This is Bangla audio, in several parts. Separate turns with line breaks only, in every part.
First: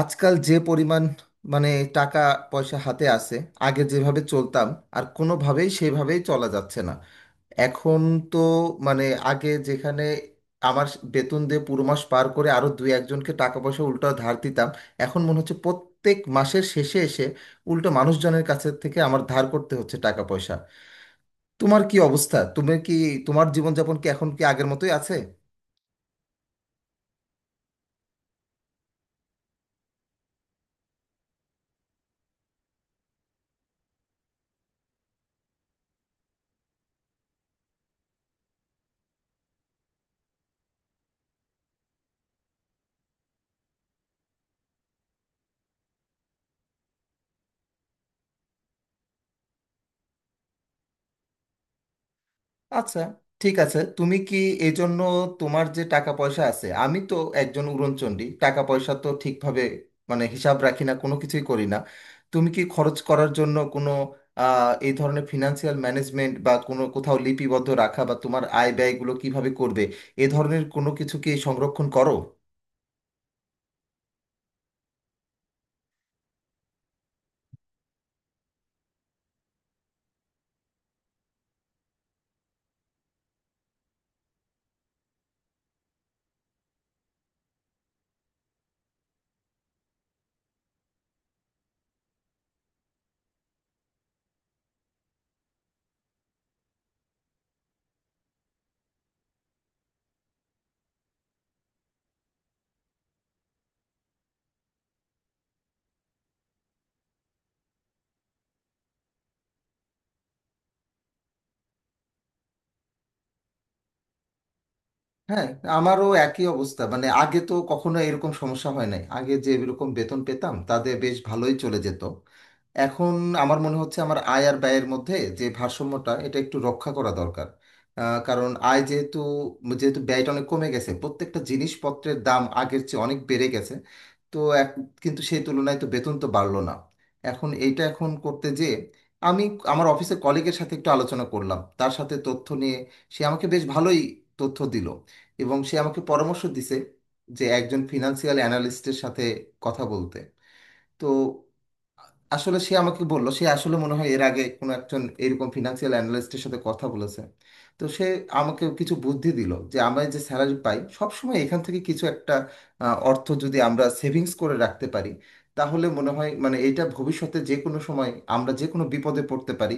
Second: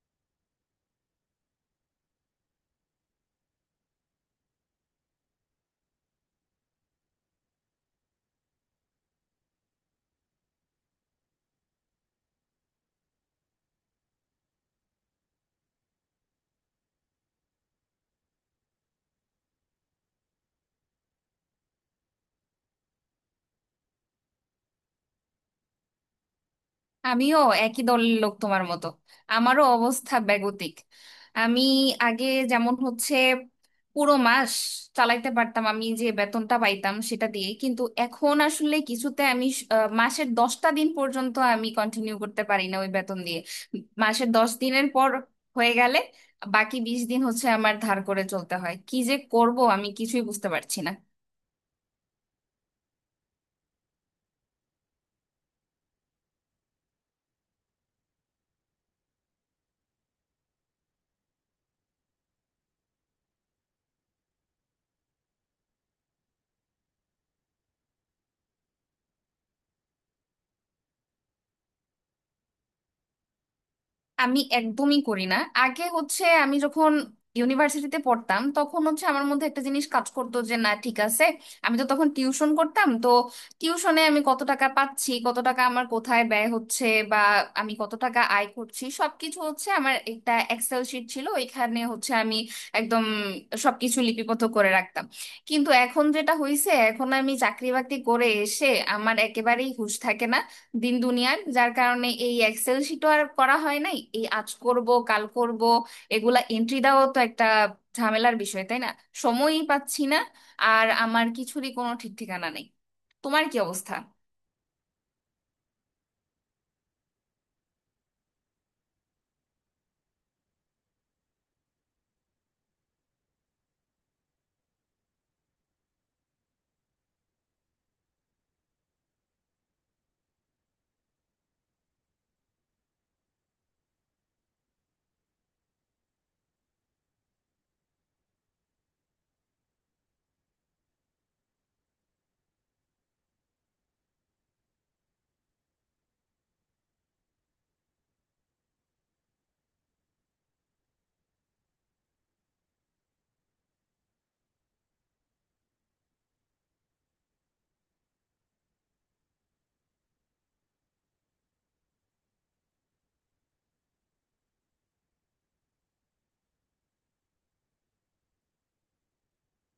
আজকাল যে পরিমাণ মানে টাকা পয়সা হাতে আছে, আগে যেভাবে চলতাম আর কোনোভাবেই সেভাবেই চলা যাচ্ছে না এখন তো। মানে আগে যেখানে আমার বেতন দিয়ে পুরো মাস পার করে আরো দুই একজনকে টাকা পয়সা উল্টো ধার দিতাম, এখন মনে হচ্ছে প্রত্যেক মাসের শেষে এসে উল্টো মানুষজনের কাছে থেকে আমার ধার করতে হচ্ছে টাকা পয়সা। তোমার কি অবস্থা? তুমি কি, তোমার জীবনযাপন কি এখন কি আগের মতোই আছে?
আমিও একই দলের লোক তোমার মতো। আমারও অবস্থা বেগতিক। আমি আগে যেমন হচ্ছে পুরো মাস চালাইতে পারতাম আমি যে বেতনটা পাইতাম সেটা দিয়ে, কিন্তু এখন আসলে কিছুতে আমি মাসের 10টা দিন পর্যন্ত আমি কন্টিনিউ করতে পারি না ওই বেতন দিয়ে। মাসের দশ দিনের পর হয়ে গেলে বাকি 20 দিন হচ্ছে আমার ধার করে চলতে হয়। কি যে করব আমি কিছুই বুঝতে পারছি না।
আচ্ছা, ঠিক আছে। তুমি কি এই জন্য, তোমার যে টাকা পয়সা আছে, আমি তো একজন উড়নচণ্ডী, টাকা পয়সা তো ঠিকভাবে মানে হিসাব রাখি না, কোনো কিছুই করি না। তুমি কি খরচ করার জন্য কোনো এই ধরনের ফিনান্সিয়াল ম্যানেজমেন্ট বা কোনো কোথাও লিপিবদ্ধ রাখা বা তোমার আয় ব্যয়গুলো কিভাবে করবে, এ ধরনের কোনো কিছু কি সংরক্ষণ করো?
আমি একদমই করি না। আগে হচ্ছে আমি যখন ইউনিভার্সিটিতে পড়তাম তখন হচ্ছে আমার মধ্যে একটা জিনিস কাজ করতো যে না ঠিক আছে, আমি তো তখন টিউশন করতাম, তো টিউশনে আমি কত টাকা পাচ্ছি, কত টাকা আমার কোথায় ব্যয় হচ্ছে, বা আমি কত টাকা আয় করছি সবকিছু হচ্ছে আমার একটা এক্সেল শিট ছিল, ওইখানে হচ্ছে আমি একদম সবকিছু লিপিবদ্ধ করে রাখতাম। কিন্তু এখন যেটা হয়েছে, এখন আমি চাকরি বাকরি করে এসে আমার একেবারেই হুঁশ থাকে না দিন দুনিয়ার, যার কারণে এই এক্সেল শিটও আর করা হয় নাই। এই আজ করব কাল করব, এগুলা এন্ট্রি দেওয়াও তো একটা ঝামেলার বিষয়, তাই না? সময়ই পাচ্ছি না। আর আমার কিছুরই কোনো ঠিক ঠিকানা নেই। তোমার কি অবস্থা?
হ্যাঁ, আমারও একই অবস্থা। মানে আগে তো কখনো এরকম সমস্যা হয় নাই, আগে যে এরকম বেতন পেতাম তাতে বেশ ভালোই চলে যেত। এখন আমার মনে হচ্ছে আমার আয় আর ব্যয়ের মধ্যে যে ভারসাম্যটা এটা একটু রক্ষা করা দরকার। কারণ আয় যেহেতু যেহেতু ব্যয়টা অনেক কমে গেছে, প্রত্যেকটা জিনিসপত্রের দাম আগের চেয়ে অনেক বেড়ে গেছে, তো এক, কিন্তু সেই তুলনায় তো বেতন তো বাড়লো না। এখন এইটা এখন করতে, যে আমি আমার অফিসের কলিগের সাথে একটু আলোচনা করলাম, তার সাথে তথ্য নিয়ে সে আমাকে বেশ ভালোই তথ্য দিল এবং সে আমাকে পরামর্শ দিছে যে একজন ফিনান্সিয়াল অ্যানালিস্টের সাথে কথা বলতে। তো আসলে সে আমাকে বললো, সে আসলে মনে হয় এর আগে কোনো একজন এরকম ফিনান্সিয়াল অ্যানালিস্টের সাথে কথা বলেছে। তো সে আমাকে কিছু বুদ্ধি দিল যে আমরা যে স্যালারি পাই সবসময় এখান থেকে কিছু একটা অর্থ যদি আমরা সেভিংস করে রাখতে পারি, তাহলে মনে হয় মানে এটা ভবিষ্যতে যে কোনো সময় আমরা যে কোনো বিপদে পড়তে পারি।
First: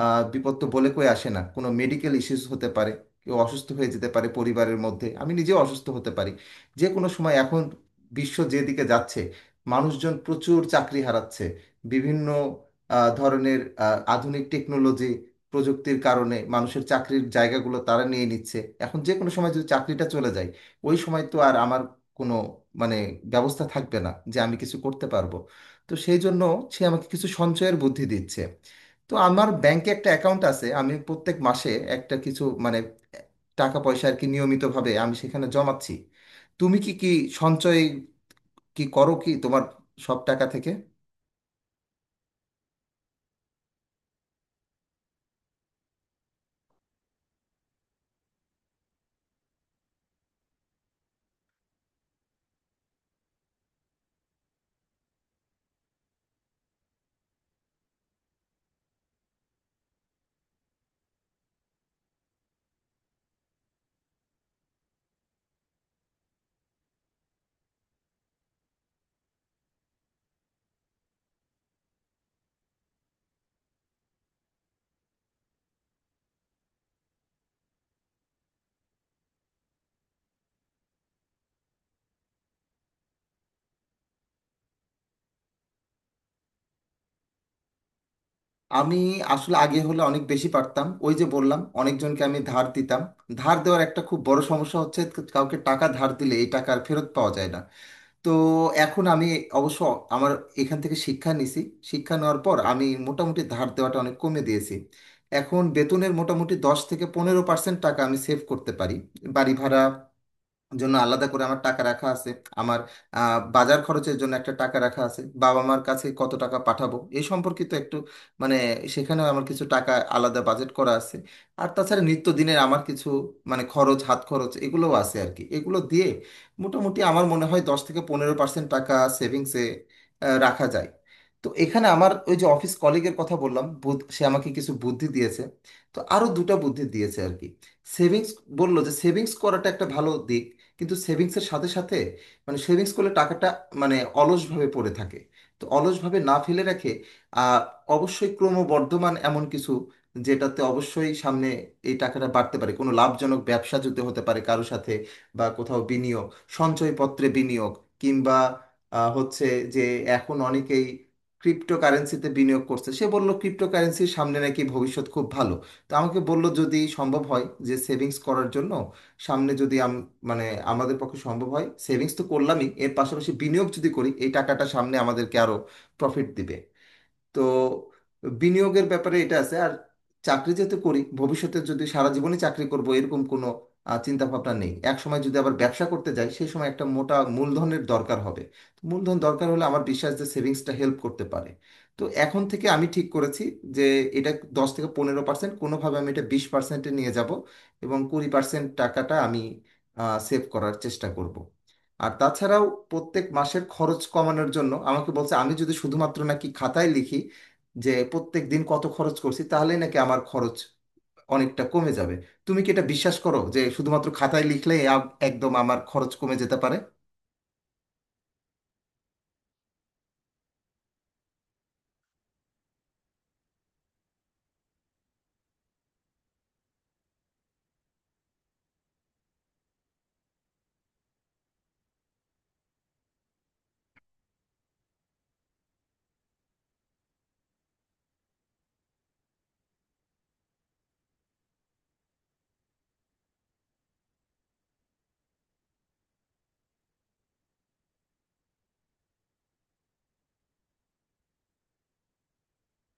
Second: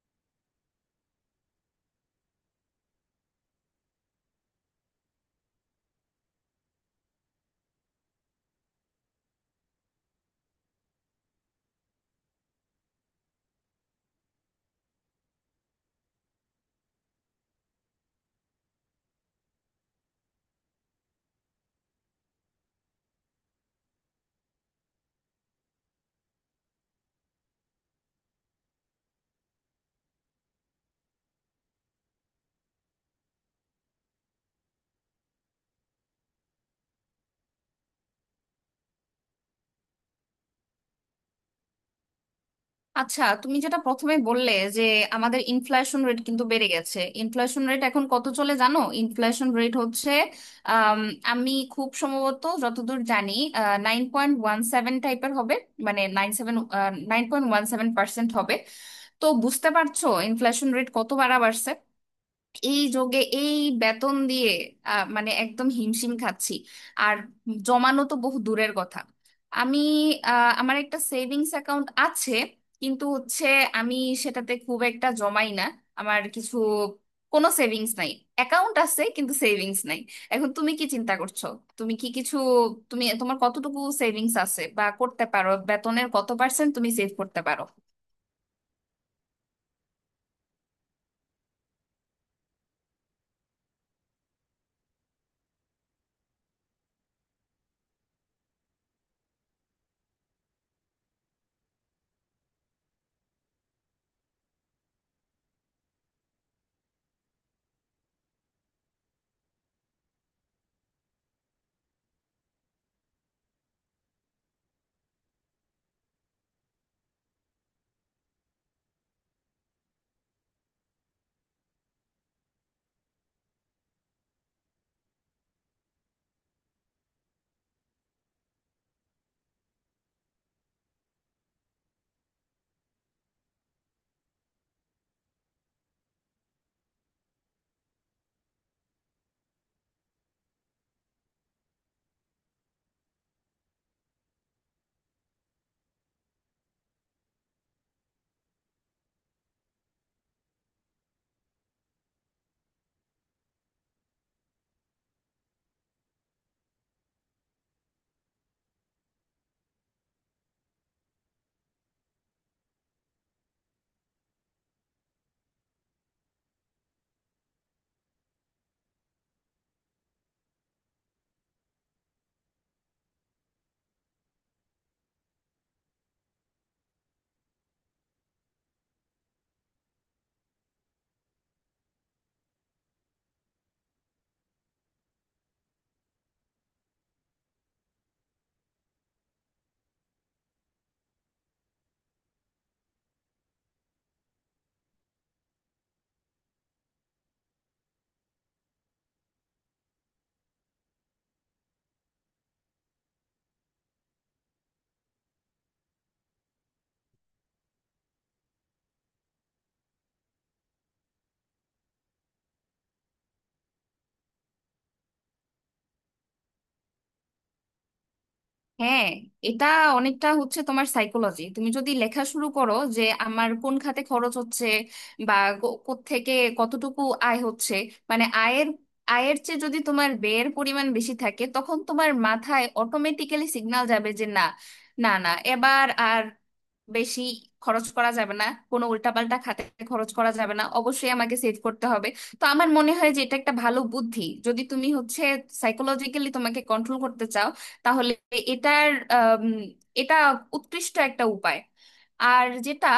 বিপদ তো বলে কই আসে না, কোনো মেডিকেল ইস্যুস হতে পারে, কেউ অসুস্থ হয়ে যেতে পারে পরিবারের মধ্যে, আমি নিজেও অসুস্থ হতে পারি যে কোনো সময়। এখন বিশ্ব যেদিকে যাচ্ছে, মানুষজন প্রচুর চাকরি হারাচ্ছে, বিভিন্ন ধরনের আধুনিক টেকনোলজি প্রযুক্তির কারণে মানুষের চাকরির জায়গাগুলো তারা নিয়ে নিচ্ছে। এখন যে কোনো সময় যদি চাকরিটা চলে যায়, ওই সময় তো আর আমার কোনো মানে ব্যবস্থা থাকবে না যে আমি কিছু করতে পারবো। তো সেই জন্য সে আমাকে কিছু সঞ্চয়ের বুদ্ধি দিচ্ছে। তো আমার ব্যাংকে একটা অ্যাকাউন্ট আছে, আমি প্রত্যেক মাসে একটা কিছু মানে টাকা পয়সা আর কি নিয়মিতভাবে আমি সেখানে জমাচ্ছি। তুমি কি কি সঞ্চয় কি করো কি তোমার সব টাকা থেকে?
আচ্ছা, তুমি যেটা প্রথমে বললে যে আমাদের ইনফ্লেশন রেট কিন্তু বেড়ে গেছে। ইনফ্লেশন রেট এখন কত চলে জানো? ইনফ্লেশন রেট হচ্ছে আম, আমি খুব সম্ভবত যতদূর জানি 9.17 টাইপের হবে। মানে 9.7, 9.17% হবে। তো বুঝতে পারছো ইনফ্লেশন রেট কত বাড়া বাড়ছে? এই যোগে এই বেতন দিয়ে মানে একদম হিমশিম খাচ্ছি। আর জমানো তো বহু দূরের কথা। আমি আমার একটা সেভিংস অ্যাকাউন্ট আছে, কিন্তু হচ্ছে আমি সেটাতে খুব একটা জমাই না। আমার কিছু কোনো সেভিংস নাই। অ্যাকাউন্ট আছে কিন্তু সেভিংস নাই। এখন তুমি কি চিন্তা করছো? তুমি কি কিছু, তুমি তোমার কতটুকু সেভিংস আছে বা করতে পারো? বেতনের কত পার্সেন্ট তুমি সেভ করতে পারো?
আমি আসলে আগে হলে অনেক বেশি পারতাম, ওই যে বললাম অনেকজনকে আমি ধার দিতাম। ধার দেওয়ার একটা খুব বড় সমস্যা হচ্ছে, কাউকে টাকা ধার দিলে এই টাকা আর ফেরত পাওয়া যায় না। তো এখন আমি অবশ্য আমার এখান থেকে শিক্ষা নিছি। শিক্ষা নেওয়ার পর আমি মোটামুটি ধার দেওয়াটা অনেক কমে দিয়েছি। এখন বেতনের মোটামুটি 10 থেকে 15% টাকা আমি সেভ করতে পারি। বাড়ি ভাড়া জন্য আলাদা করে আমার টাকা রাখা আছে, আমার বাজার খরচের জন্য একটা টাকা রাখা আছে, বাবা মার কাছে কত টাকা পাঠাবো এই সম্পর্কিত একটু মানে সেখানেও আমার কিছু টাকা আলাদা বাজেট করা আছে। আর তাছাড়া নিত্যদিনের আমার কিছু মানে খরচ, হাত খরচ, এগুলোও আছে আর কি। এগুলো দিয়ে মোটামুটি আমার মনে হয় 10 থেকে 15% টাকা সেভিংসে রাখা যায়। তো এখানে আমার ওই যে অফিস কলিগের কথা বললাম, সে আমাকে কিছু বুদ্ধি দিয়েছে। তো আরো দুটো বুদ্ধি দিয়েছে আর কি। সেভিংস, বললো যে সেভিংস করাটা একটা ভালো দিক, কিন্তু সেভিংসের সাথে সাথে মানে সেভিংস করলে টাকাটা মানে অলসভাবে পড়ে থাকে। তো অলসভাবে না ফেলে রেখে আহ, অবশ্যই ক্রমবর্ধমান এমন কিছু, যেটাতে অবশ্যই সামনে এই টাকাটা বাড়তে পারে, কোনো লাভজনক ব্যবসা যদি হতে পারে কারো সাথে, বা কোথাও বিনিয়োগ, সঞ্চয়পত্রে বিনিয়োগ, কিংবা হচ্ছে যে এখন অনেকেই ক্রিপ্টোকারেন্সিতে বিনিয়োগ করছে। সে বলল ক্রিপ্টোকারেন্সির সামনে নাকি ভবিষ্যৎ খুব ভালো। তো আমাকে বলল যদি সম্ভব হয় যে সেভিংস করার জন্য, সামনে যদি মানে আমাদের পক্ষে সম্ভব হয় সেভিংস তো করলামই, এর পাশাপাশি বিনিয়োগ যদি করি এই টাকাটা সামনে আমাদেরকে আরো প্রফিট দিবে। তো বিনিয়োগের ব্যাপারে এটা আছে। আর চাকরি যেহেতু করি, ভবিষ্যতে যদি সারা জীবনই চাকরি করব এরকম কোনো চিন্তা ভাবনা নেই, এক সময় যদি আবার ব্যবসা করতে যাই সেই সময় একটা মোটা মূলধনের দরকার হবে। তো মূলধন দরকার হলে আমার বিশ্বাস যে সেভিংসটা হেল্প করতে পারে। তো এখন থেকে আমি ঠিক করেছি যে এটা 10 থেকে 15% কোনোভাবে আমি এটা 20%-এ নিয়ে যাব, এবং 20% টাকাটা আমি সেভ করার চেষ্টা করব। আর তাছাড়াও প্রত্যেক মাসের খরচ কমানোর জন্য আমাকে বলছে আমি যদি শুধুমাত্র নাকি খাতায় লিখি যে প্রত্যেক দিন কত খরচ করছি, তাহলেই নাকি আমার খরচ অনেকটা কমে যাবে। তুমি কি এটা বিশ্বাস করো যে শুধুমাত্র খাতায় লিখলে একদম আমার খরচ কমে যেতে পারে?
হ্যাঁ, এটা অনেকটা হচ্ছে তোমার সাইকোলজি। তুমি যদি লেখা শুরু করো যে আমার কোন খাতে খরচ হচ্ছে, বা থেকে কতটুকু আয় হচ্ছে, মানে আয়ের, আয়ের চেয়ে যদি তোমার ব্যয়ের পরিমাণ বেশি থাকে, তখন তোমার মাথায় অটোমেটিক্যালি সিগন্যাল যাবে যে না, না না, এবার আর বেশি খরচ করা যাবে না, কোনো উল্টাপাল্টা খাতে খরচ করা যাবে না, অবশ্যই আমাকে সেভ করতে হবে। তো আমার মনে হয় যে এটা একটা ভালো বুদ্ধি। যদি তুমি হচ্ছে সাইকোলজিক্যালি তোমাকে কন্ট্রোল করতে চাও, তাহলে এটার আম, এটা উৎকৃষ্ট একটা উপায়। আর যেটা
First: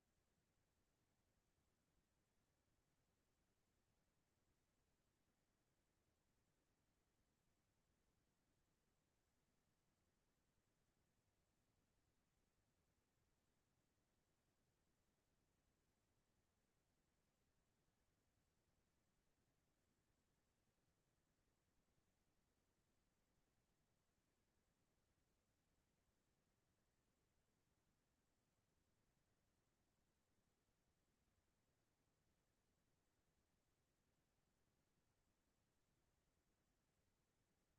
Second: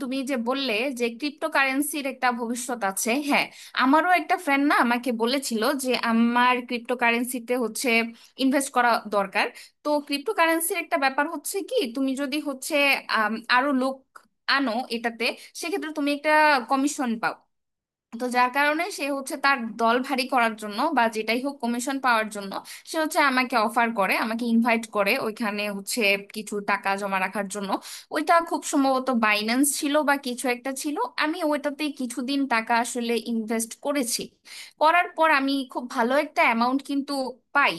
তুমি যে বললে যে ক্রিপ্টোকারেন্সির একটা ভবিষ্যৎ আছে, হ্যাঁ, আমারও একটা ফ্রেন্ড না আমাকে বলেছিল যে আমার ক্রিপ্টোকারেন্সিতে হচ্ছে ইনভেস্ট করা দরকার। তো ক্রিপ্টোকারেন্সির একটা ব্যাপার হচ্ছে কি, তুমি যদি হচ্ছে আরো লোক আনো এটাতে, সেক্ষেত্রে তুমি একটা কমিশন পাও। তো যার কারণে সে হচ্ছে তার দল ভারী করার জন্য বা যেটাই হোক কমিশন পাওয়ার জন্য সে হচ্ছে আমাকে অফার করে, আমাকে ইনভাইট করে ওইখানে হচ্ছে কিছু টাকা জমা রাখার জন্য। ওইটা খুব সম্ভবত বাইন্যান্স ছিল বা কিছু একটা ছিল। আমি ওইটাতে কিছুদিন টাকা আসলে ইনভেস্ট করেছি। করার পর আমি খুব ভালো একটা অ্যামাউন্ট কিন্তু পাই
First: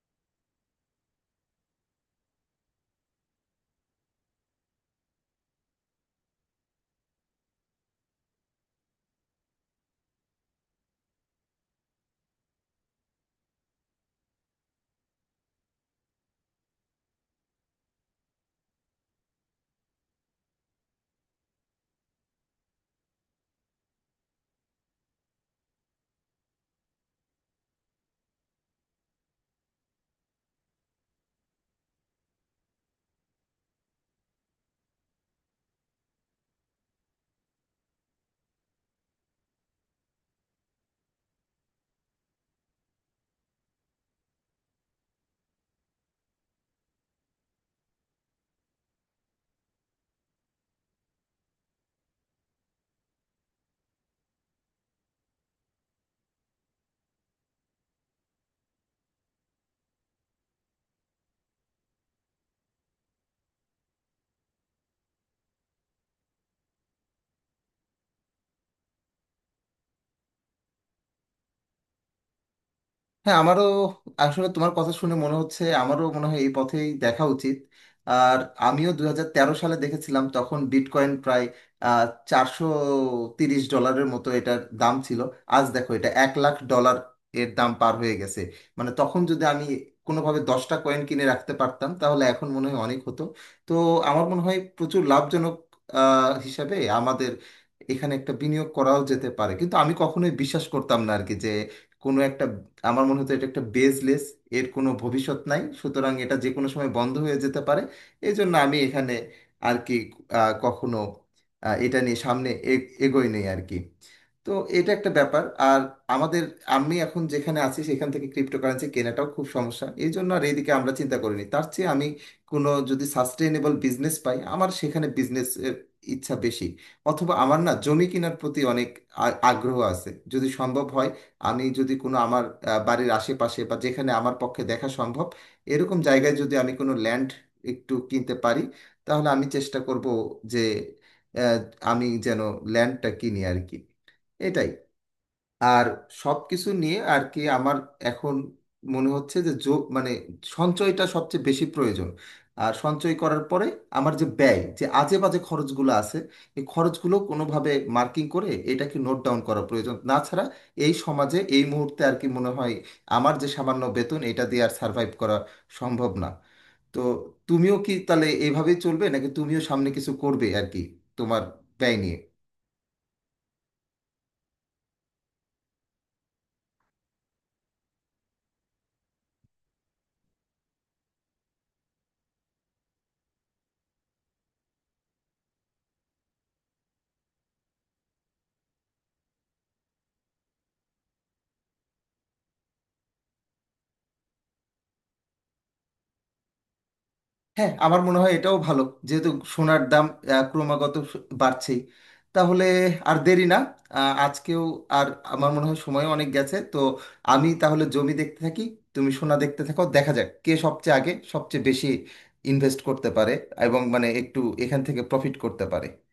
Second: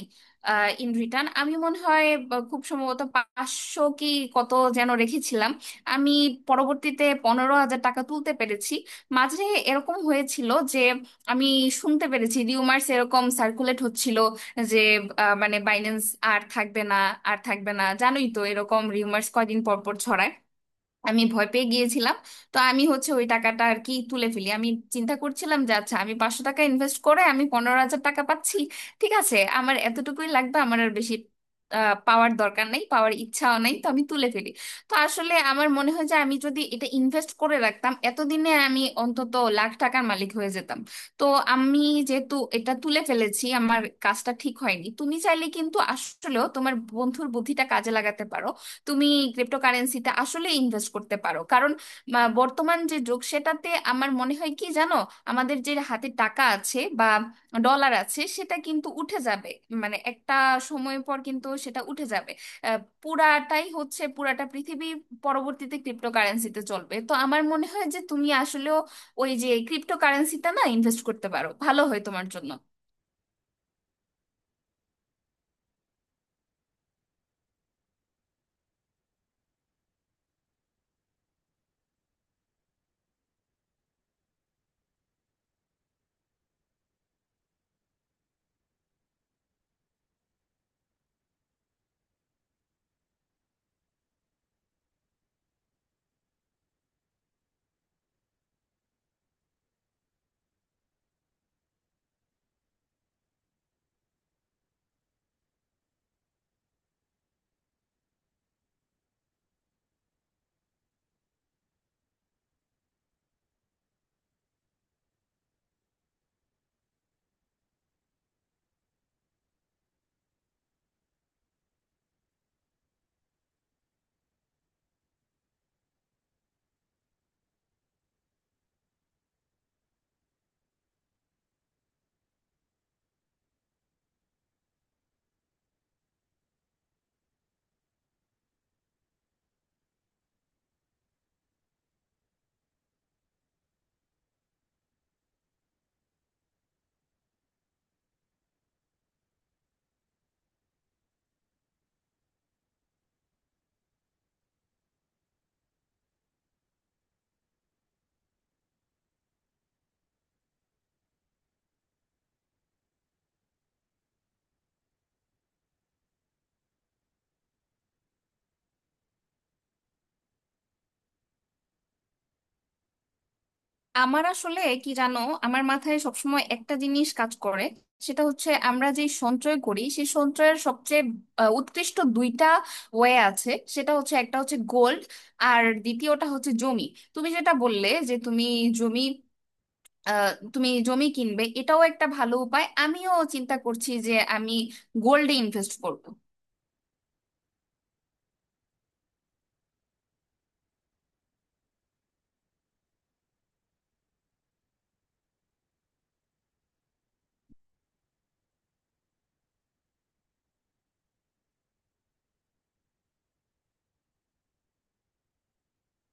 ইন রিটার্ন। আমি মনে হয় বা খুব সম্ভবত 500 কি কত যেন রেখেছিলাম। আমি পরবর্তীতে 15,000 টাকা তুলতে পেরেছি। মাঝে এরকম হয়েছিল যে আমি শুনতে পেরেছি রিউমার্স এরকম সার্কুলেট হচ্ছিল যে মানে বাইন্যান্স আর থাকবে না, আর থাকবে না। জানোই তো এরকম রিউমার্স কয়দিন পর পর ছড়ায়। আমি ভয় পেয়ে গিয়েছিলাম। তো আমি হচ্ছে ওই টাকাটা আর কি তুলে ফেলি। আমি চিন্তা করছিলাম যে আচ্ছা আমি 500 টাকা ইনভেস্ট করে আমি 15,000 টাকা পাচ্ছি, ঠিক আছে আমার এতটুকুই লাগবে, আমার আর বেশি পাওয়ার দরকার নেই, পাওয়ার ইচ্ছাও নেই, তো আমি তুলে ফেলি। তো আসলে আমার মনে হয় যে আমি যদি এটা ইনভেস্ট করে রাখতাম এতদিনে আমি অন্তত লাখ টাকার মালিক হয়ে যেতাম। তো আমি যেহেতু এটা তুলে ফেলেছি আমার কাজটা ঠিক হয়নি। তুমি চাইলে কিন্তু আসলেও তোমার বন্ধুর বুদ্ধিটা কাজে লাগাতে পারো। তুমি ক্রিপ্টোকারেন্সিতে আসলে ইনভেস্ট করতে পারো, কারণ বর্তমান যে যুগ সেটাতে আমার মনে হয় কি জানো, আমাদের যে হাতে টাকা আছে বা ডলার আছে সেটা কিন্তু উঠে যাবে। মানে একটা সময় পর কিন্তু সেটা উঠে যাবে। পুরাটাই হচ্ছে, পুরাটা পৃথিবী পরবর্তীতে ক্রিপ্টোকারেন্সিতে চলবে। তো আমার মনে হয় যে তুমি আসলেও ওই যে ক্রিপ্টোকারেন্সিতে না ইনভেস্ট করতে পারো, ভালো হয় তোমার জন্য।
হ্যাঁ, আমারও আসলে তোমার কথা শুনে মনে হচ্ছে, আমারও মনে হয় এই পথেই দেখা উচিত। আর আমিও 2013 সালে দেখেছিলাম, তখন বিটকয়েন প্রায় $430-এর মতো এটার দাম ছিল। আজ দেখো এটা $1,00,000 এর দাম পার হয়ে গেছে। মানে তখন যদি আমি কোনোভাবে 10টা কয়েন কিনে রাখতে পারতাম তাহলে এখন মনে হয় অনেক হতো। তো আমার মনে হয় প্রচুর লাভজনক হিসাবে আমাদের এখানে একটা বিনিয়োগ করাও যেতে পারে, কিন্তু আমি কখনোই বিশ্বাস করতাম না আর কি যে কোনো একটা, আমার মনে হতো এটা একটা বেসলেস, এর কোনো ভবিষ্যৎ নাই, সুতরাং এটা যে কোনো সময় বন্ধ হয়ে যেতে পারে। এই জন্য আমি এখানে আর কি কখনো এটা নিয়ে সামনে এগোই নেই আর কি। তো এটা একটা ব্যাপার। আর আমাদের, আমি এখন যেখানে আছি সেখান থেকে ক্রিপ্টোকারেন্সি কেনাটাও খুব সমস্যা, এই জন্য আর এইদিকে আমরা চিন্তা করিনি। তার চেয়ে আমি কোনো যদি সাস্টেইনেবল বিজনেস পাই, আমার সেখানে বিজনেস ইচ্ছা বেশি। অথবা আমার না জমি কেনার প্রতি অনেক আগ্রহ আছে। যদি সম্ভব হয় আমি যদি কোনো আমার বাড়ির আশেপাশে বা যেখানে আমার পক্ষে দেখা সম্ভব এরকম জায়গায় যদি আমি কোনো ল্যান্ড একটু কিনতে পারি, তাহলে আমি চেষ্টা করব যে আহ, আমি যেন ল্যান্ডটা কিনি আর কি। এটাই। আর সবকিছু নিয়ে আর কি আমার এখন মনে হচ্ছে যে যোগ মানে সঞ্চয়টা সবচেয়ে বেশি প্রয়োজন। আর সঞ্চয় করার পরে আমার যে ব্যয়, যে আজে বাজে খরচগুলো আছে, এই খরচগুলো কোনোভাবে মার্কিং করে এটাকে নোট ডাউন করা প্রয়োজন, না ছাড়া এই সমাজে এই মুহূর্তে আর কি মনে হয় আমার যে সামান্য বেতন এটা দিয়ে আর সার্ভাইভ করা সম্ভব না। তো তুমিও কি তাহলে এইভাবেই চলবে, নাকি তুমিও সামনে কিছু করবে আর কি তোমার ব্যয় নিয়ে?
আমার আসলে কি জানো, আমার মাথায় সবসময় একটা জিনিস কাজ করে, সেটা হচ্ছে আমরা যে সঞ্চয় করি সেই সঞ্চয়ের সবচেয়ে উৎকৃষ্ট দুইটা ওয়ে আছে। সেটা হচ্ছে একটা হচ্ছে গোল্ড, আর দ্বিতীয়টা হচ্ছে জমি। তুমি যেটা বললে যে তুমি জমি, আহ, তুমি জমি কিনবে, এটাও একটা ভালো উপায়। আমিও চিন্তা করছি যে আমি গোল্ডে ইনভেস্ট করব।
হ্যাঁ, আমার মনে হয় এটাও ভালো, যেহেতু সোনার দাম ক্রমাগত বাড়ছেই। তাহলে আর দেরি না, আজকেও, আর আমার মনে হয় সময়ও অনেক গেছে। তো আমি তাহলে জমি দেখতে থাকি, তুমি সোনা দেখতে থাকো, দেখা যাক কে সবচেয়ে আগে সবচেয়ে বেশি ইনভেস্ট করতে পারে এবং মানে একটু এখান থেকে প্রফিট করতে পারে।